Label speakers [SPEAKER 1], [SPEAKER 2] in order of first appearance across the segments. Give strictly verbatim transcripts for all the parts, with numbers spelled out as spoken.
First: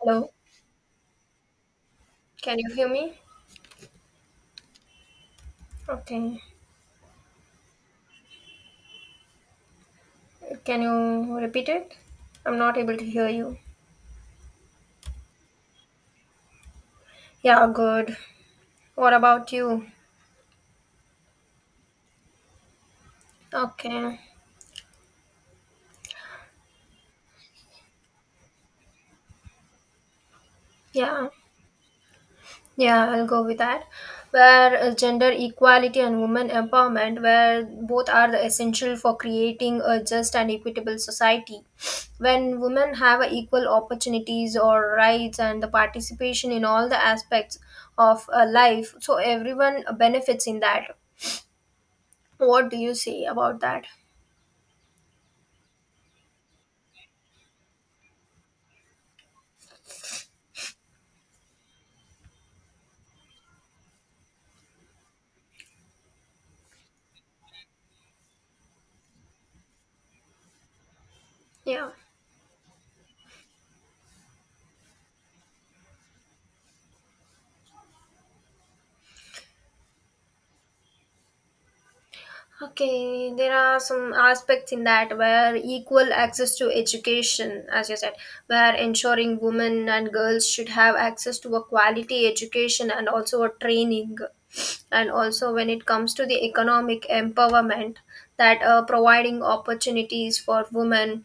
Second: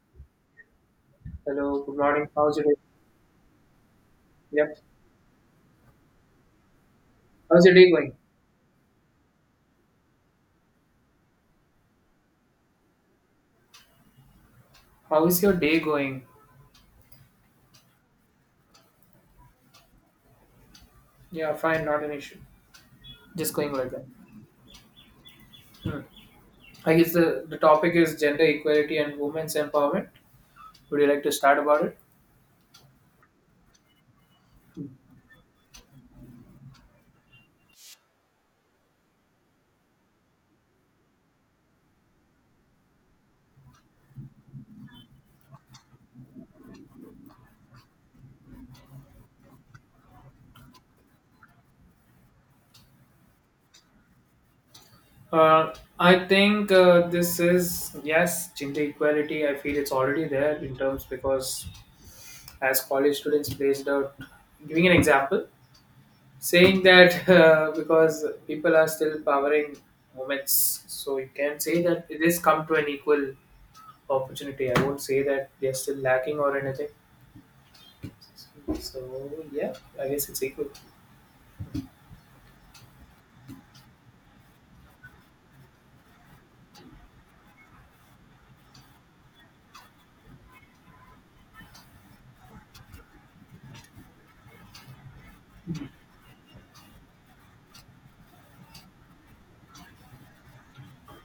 [SPEAKER 1] Hello,
[SPEAKER 2] Hello, good morning. How's
[SPEAKER 1] can
[SPEAKER 2] your
[SPEAKER 1] you
[SPEAKER 2] day?
[SPEAKER 1] hear me?
[SPEAKER 2] Yep.
[SPEAKER 1] Okay,
[SPEAKER 2] How's your day going?
[SPEAKER 1] can you repeat it? I'm not able to hear you.
[SPEAKER 2] How is your day going?
[SPEAKER 1] Yeah, good. What about you?
[SPEAKER 2] Yeah, fine, not an issue. Just going like that.
[SPEAKER 1] Okay,
[SPEAKER 2] Hmm. I guess the, the topic is gender equality and women's empowerment. Would you like
[SPEAKER 1] yeah,
[SPEAKER 2] to start about it?
[SPEAKER 1] yeah, I'll go with that. Where uh, gender equality and women empowerment, where both are the essential for creating a just and equitable society. When women have a equal opportunities or rights and the participation in all the aspects of uh, life, so everyone benefits in that. What do you say about that?
[SPEAKER 2] Uh, I think uh, this is, yes, gender equality. I feel it's already there in terms because as college students placed out, giving an example, saying that uh, because people are still powering women's, so you can say
[SPEAKER 1] Yeah.
[SPEAKER 2] that it is come to an equal opportunity. I won't say that they're still lacking or anything. So yeah, I guess it's equal.
[SPEAKER 1] Okay, there are some aspects in that where equal access to education, as you said, where ensuring women and girls should have access to a quality education and also a training, and also when it comes to the economic empowerment, that uh, providing opportunities for women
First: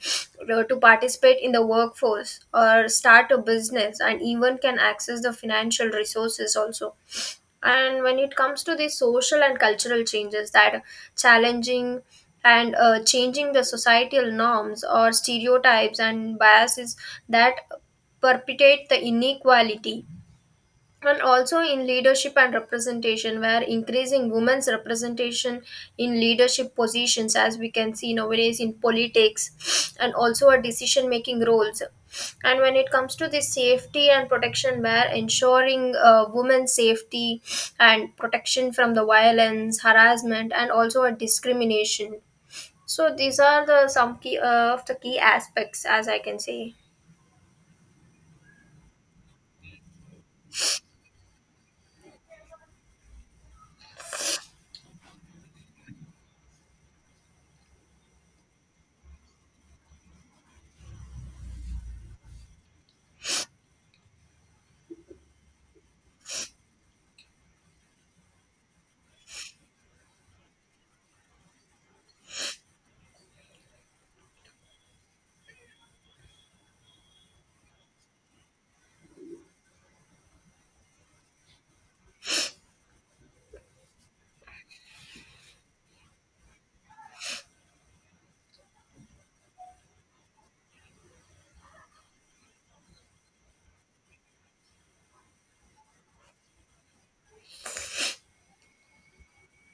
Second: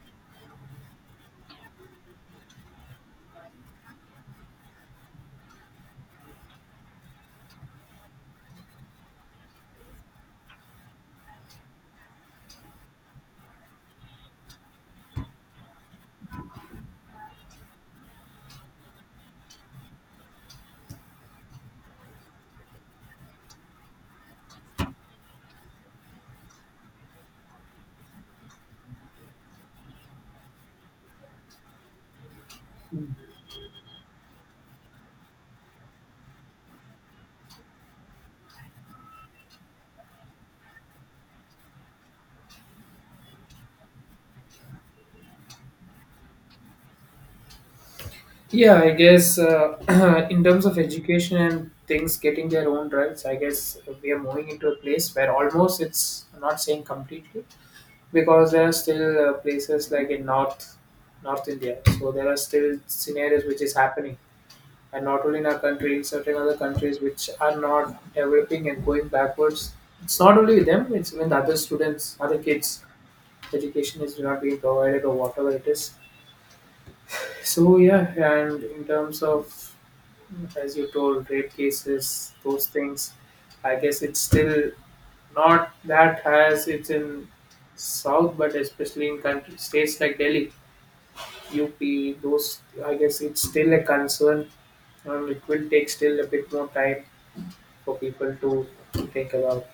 [SPEAKER 1] uh, to participate in the workforce or start a business and even can access the financial resources also. And when it comes to the social and cultural changes that challenging and uh, changing the societal norms or stereotypes and biases that perpetuate the inequality, and also in leadership and representation where increasing women's representation in leadership positions as we can see nowadays in politics and also a decision making roles, and when it comes to the safety and protection where ensuring uh, women's safety and protection from the violence harassment and also a discrimination. So these are the some key uh, of the key aspects as I can say.
[SPEAKER 2] Yeah, I guess uh, in terms of education and things getting their own rights, I guess we are moving into a place where almost it's I'm not saying completely because there are still uh, places like in North North India. So there are still scenarios which is happening, and not only in our country, in certain other countries which are not developing and going backwards. It's not only them; it's even the other students, other kids education is not being provided or whatever it is. So yeah, and in terms of as you told, rape cases, those things, I guess it's still not that as it's in South, but especially in country states like Delhi, U P, those I guess it's still a concern, and it will take still a bit more time for people to think about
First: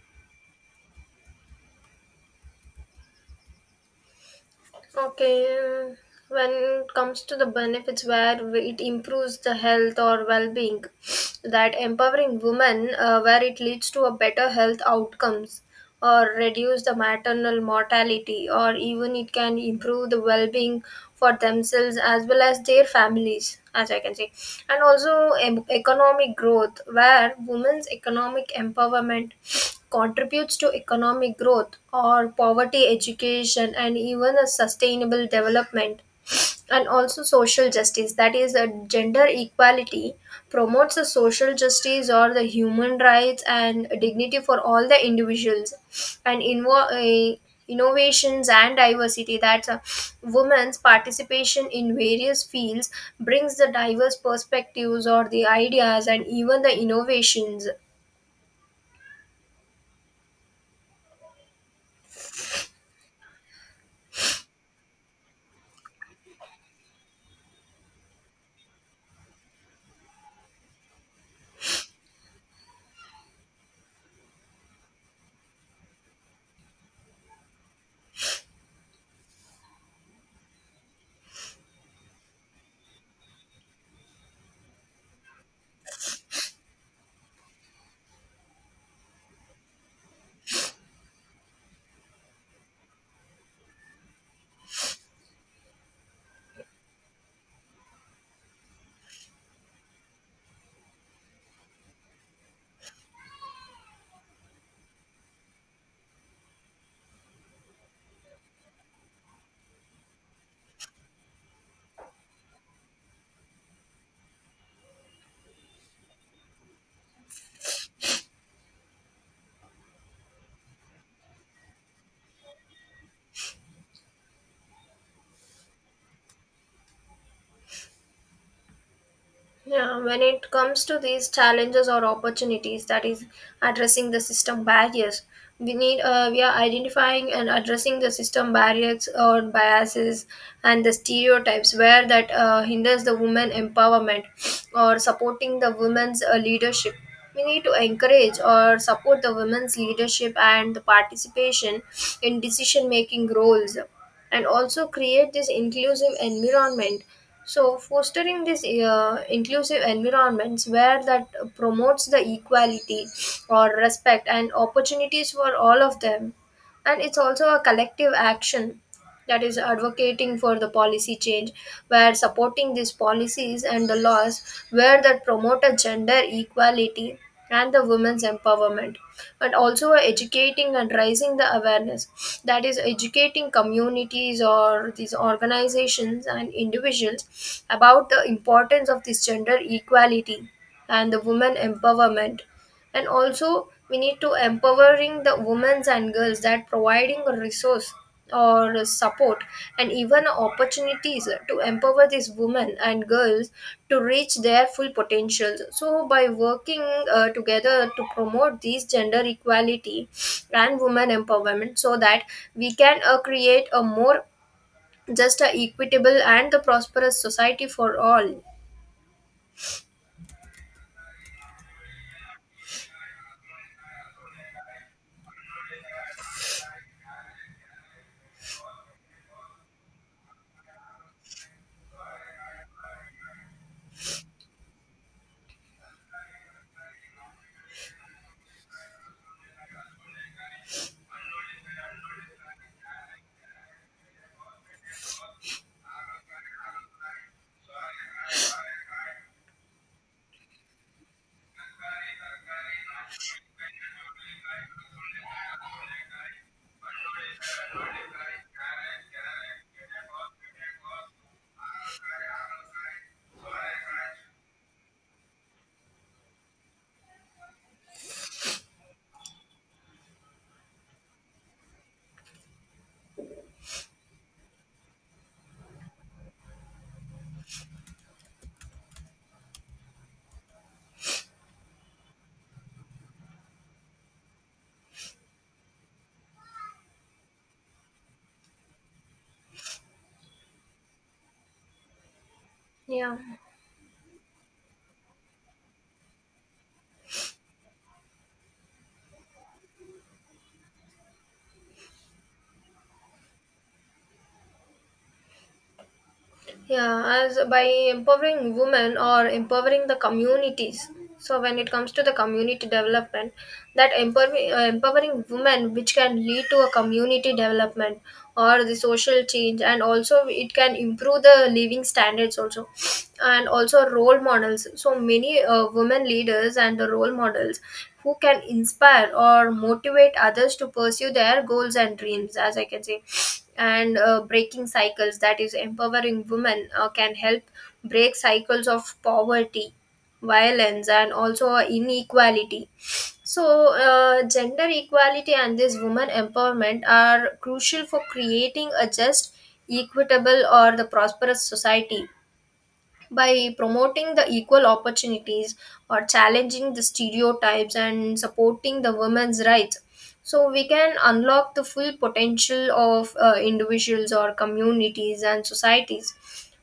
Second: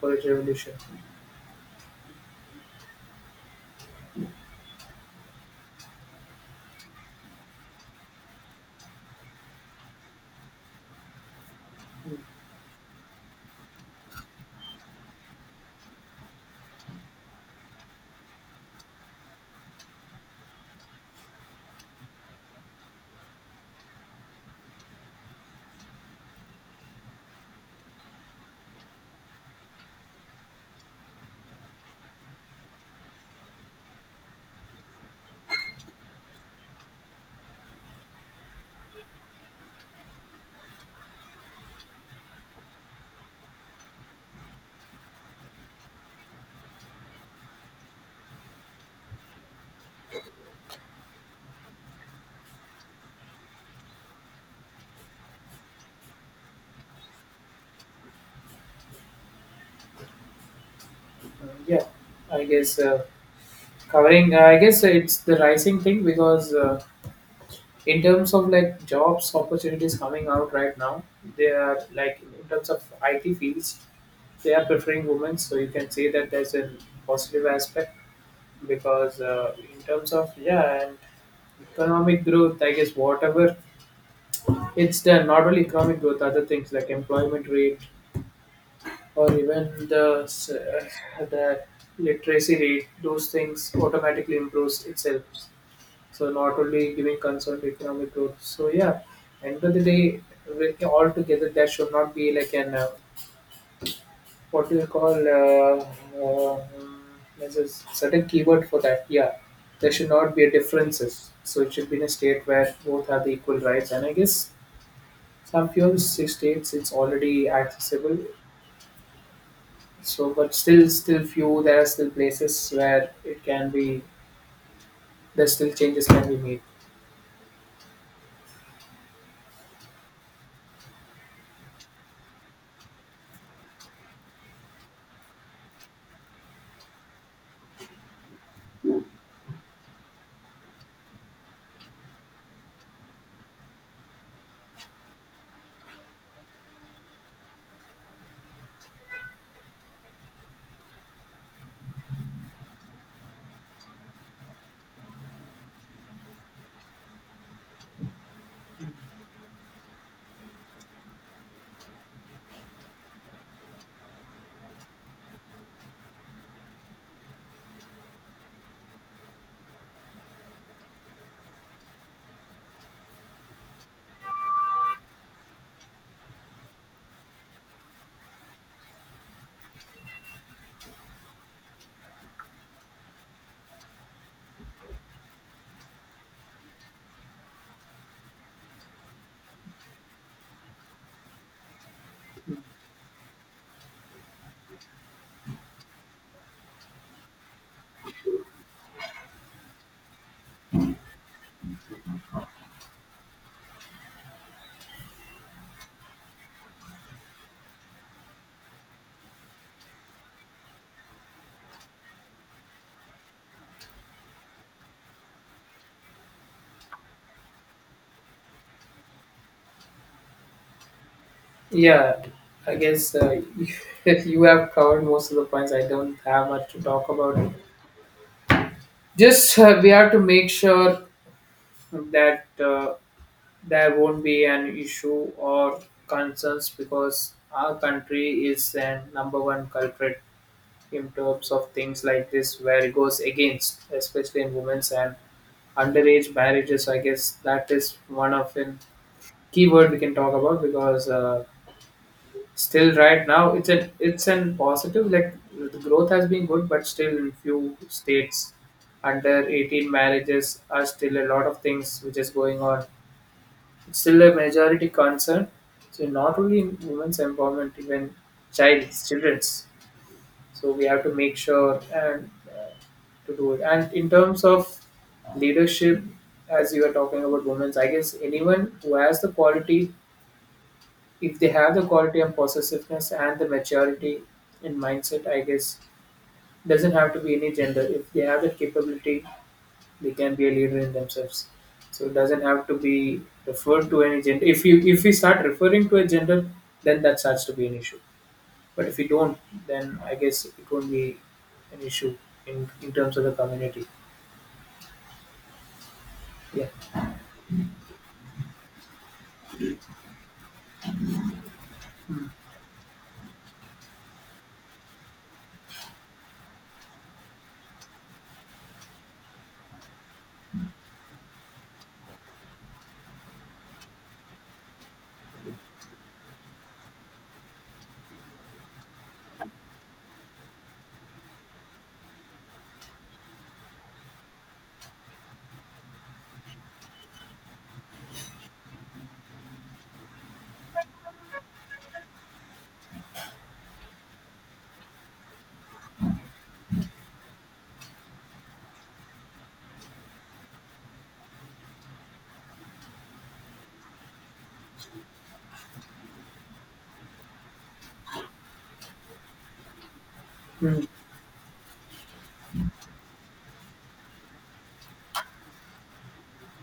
[SPEAKER 2] for its revolution.
[SPEAKER 1] Okay, um, when it comes to the benefits where it improves the health or well-being, that empowering women uh, where it leads to a better health outcomes or reduce the maternal mortality or even it can improve the well-being for themselves as well as their families as I can say, and also em- economic growth where women's economic empowerment contributes to economic growth or poverty education and even a sustainable development, and also social justice, that is a gender equality promotes a social justice or the human rights and dignity for all the individuals, and invo- uh, innovations and diversity, that's a women's participation in various fields brings the diverse perspectives or the ideas and even the innovations.
[SPEAKER 2] Uh, yeah, I guess uh, covering. I guess it's the rising thing because. Uh, in terms of like jobs opportunities coming out right now they are like in terms of it fields they are preferring women, so you can say that there's a positive aspect because uh, in terms of yeah and economic growth I guess whatever it's there. Not only economic growth, other things like employment rate or even the s- uh, the literacy rate those things automatically improves itself. So not only giving concern to economic growth. So yeah, end of the day, with- all together that should not be like an uh, what do you call uh, uh, there's a certain keyword for that. Yeah, there should not be a differences. So it should be in a state where both have the equal rights. And I guess some few states it's already accessible. So but still, still few there are still places where it can be. There's still changes can be made.
[SPEAKER 1] Yeah, when it comes to these challenges or opportunities, that is addressing the system barriers. We need uh, we are identifying and addressing the system barriers or biases and the stereotypes where that uh, hinders the women empowerment or supporting the women's uh, leadership. We need to encourage or support the women's leadership and the participation in decision making roles, and also create this inclusive environment, so fostering this uh, inclusive environments where that promotes the equality or respect and opportunities for all of them. And it's also a collective action, that is advocating for the policy change where supporting these policies and the laws where that promote a gender equality and the women's empowerment, and also educating and raising the awareness, that is educating communities or these organizations and individuals about the importance of this gender equality and the women empowerment. And also we need to empowering the women and girls, that providing a resource or support and even opportunities to empower these women and girls to reach their full potentials. So by working uh, together to promote these gender equality and women empowerment, so that we can uh, create a more just a equitable and the prosperous society for all.
[SPEAKER 2] Yeah, I guess uh, you have covered most of the points. I don't have much to talk about. Just uh, we have to make sure that uh, there won't be an issue or concerns because our country is a number one culprit in terms of things like this, where it goes against, especially in women's and underage marriages. I guess that is one of the keyword we can talk about because uh, still, right now, it's an it's an positive. Like the growth has been good, but still, few states under eighteen marriages are still a lot of things which is going on. It's still a majority concern. So not only in women's empowerment, even child's children's. So we have to make sure and uh, to do it. And in terms of leadership, as you were talking about women's, I guess anyone who has the quality if they have the quality and possessiveness and the maturity in mindset, I guess doesn't have to be any gender. If they have that capability, they can be a leader in themselves. So it doesn't have to
[SPEAKER 1] yeah
[SPEAKER 2] be referred to any gender. If you if we start referring to a gender, then that starts to be an issue. But if you don't, then I guess it won't be an issue in, in terms of the community. Yeah.
[SPEAKER 1] yeah as by empowering women or empowering the communities, so when it comes to the community development, that empowering uh, empowering women, which can lead to a community development or the social change, and also it can improve the living standards also and also role models. So many uh, women leaders and the role models who can inspire or motivate others to pursue their goals and dreams as I can say, and uh, breaking cycles, that is empowering women uh, can help break cycles of poverty violence and also inequality. So uh, gender equality and this woman empowerment are crucial for creating a just equitable or the prosperous society by promoting the equal opportunities or challenging the stereotypes and supporting the women's rights, so we
[SPEAKER 2] Mhm.
[SPEAKER 1] can unlock the full potential of uh, individuals or communities and societies,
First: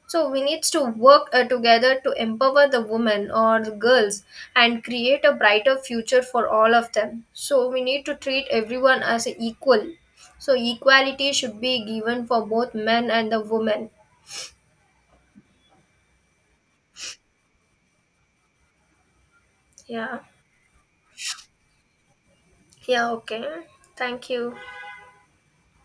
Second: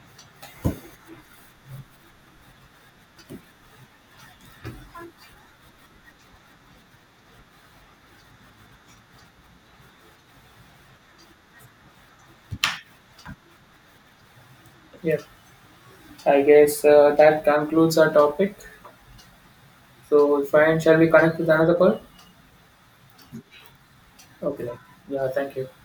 [SPEAKER 1] so we need to work uh, together to empower the women or the girls and create a brighter future for all of them. So we need to treat everyone as an equal, so equality should be given for both men and the women.
[SPEAKER 2] Yeah. I guess uh, that concludes our topic.
[SPEAKER 1] Yeah.
[SPEAKER 2] So, fine. Shall we connect with another call?
[SPEAKER 1] Yeah, okay. Thank you.
[SPEAKER 2] Okay. Then. Yeah. Thank you.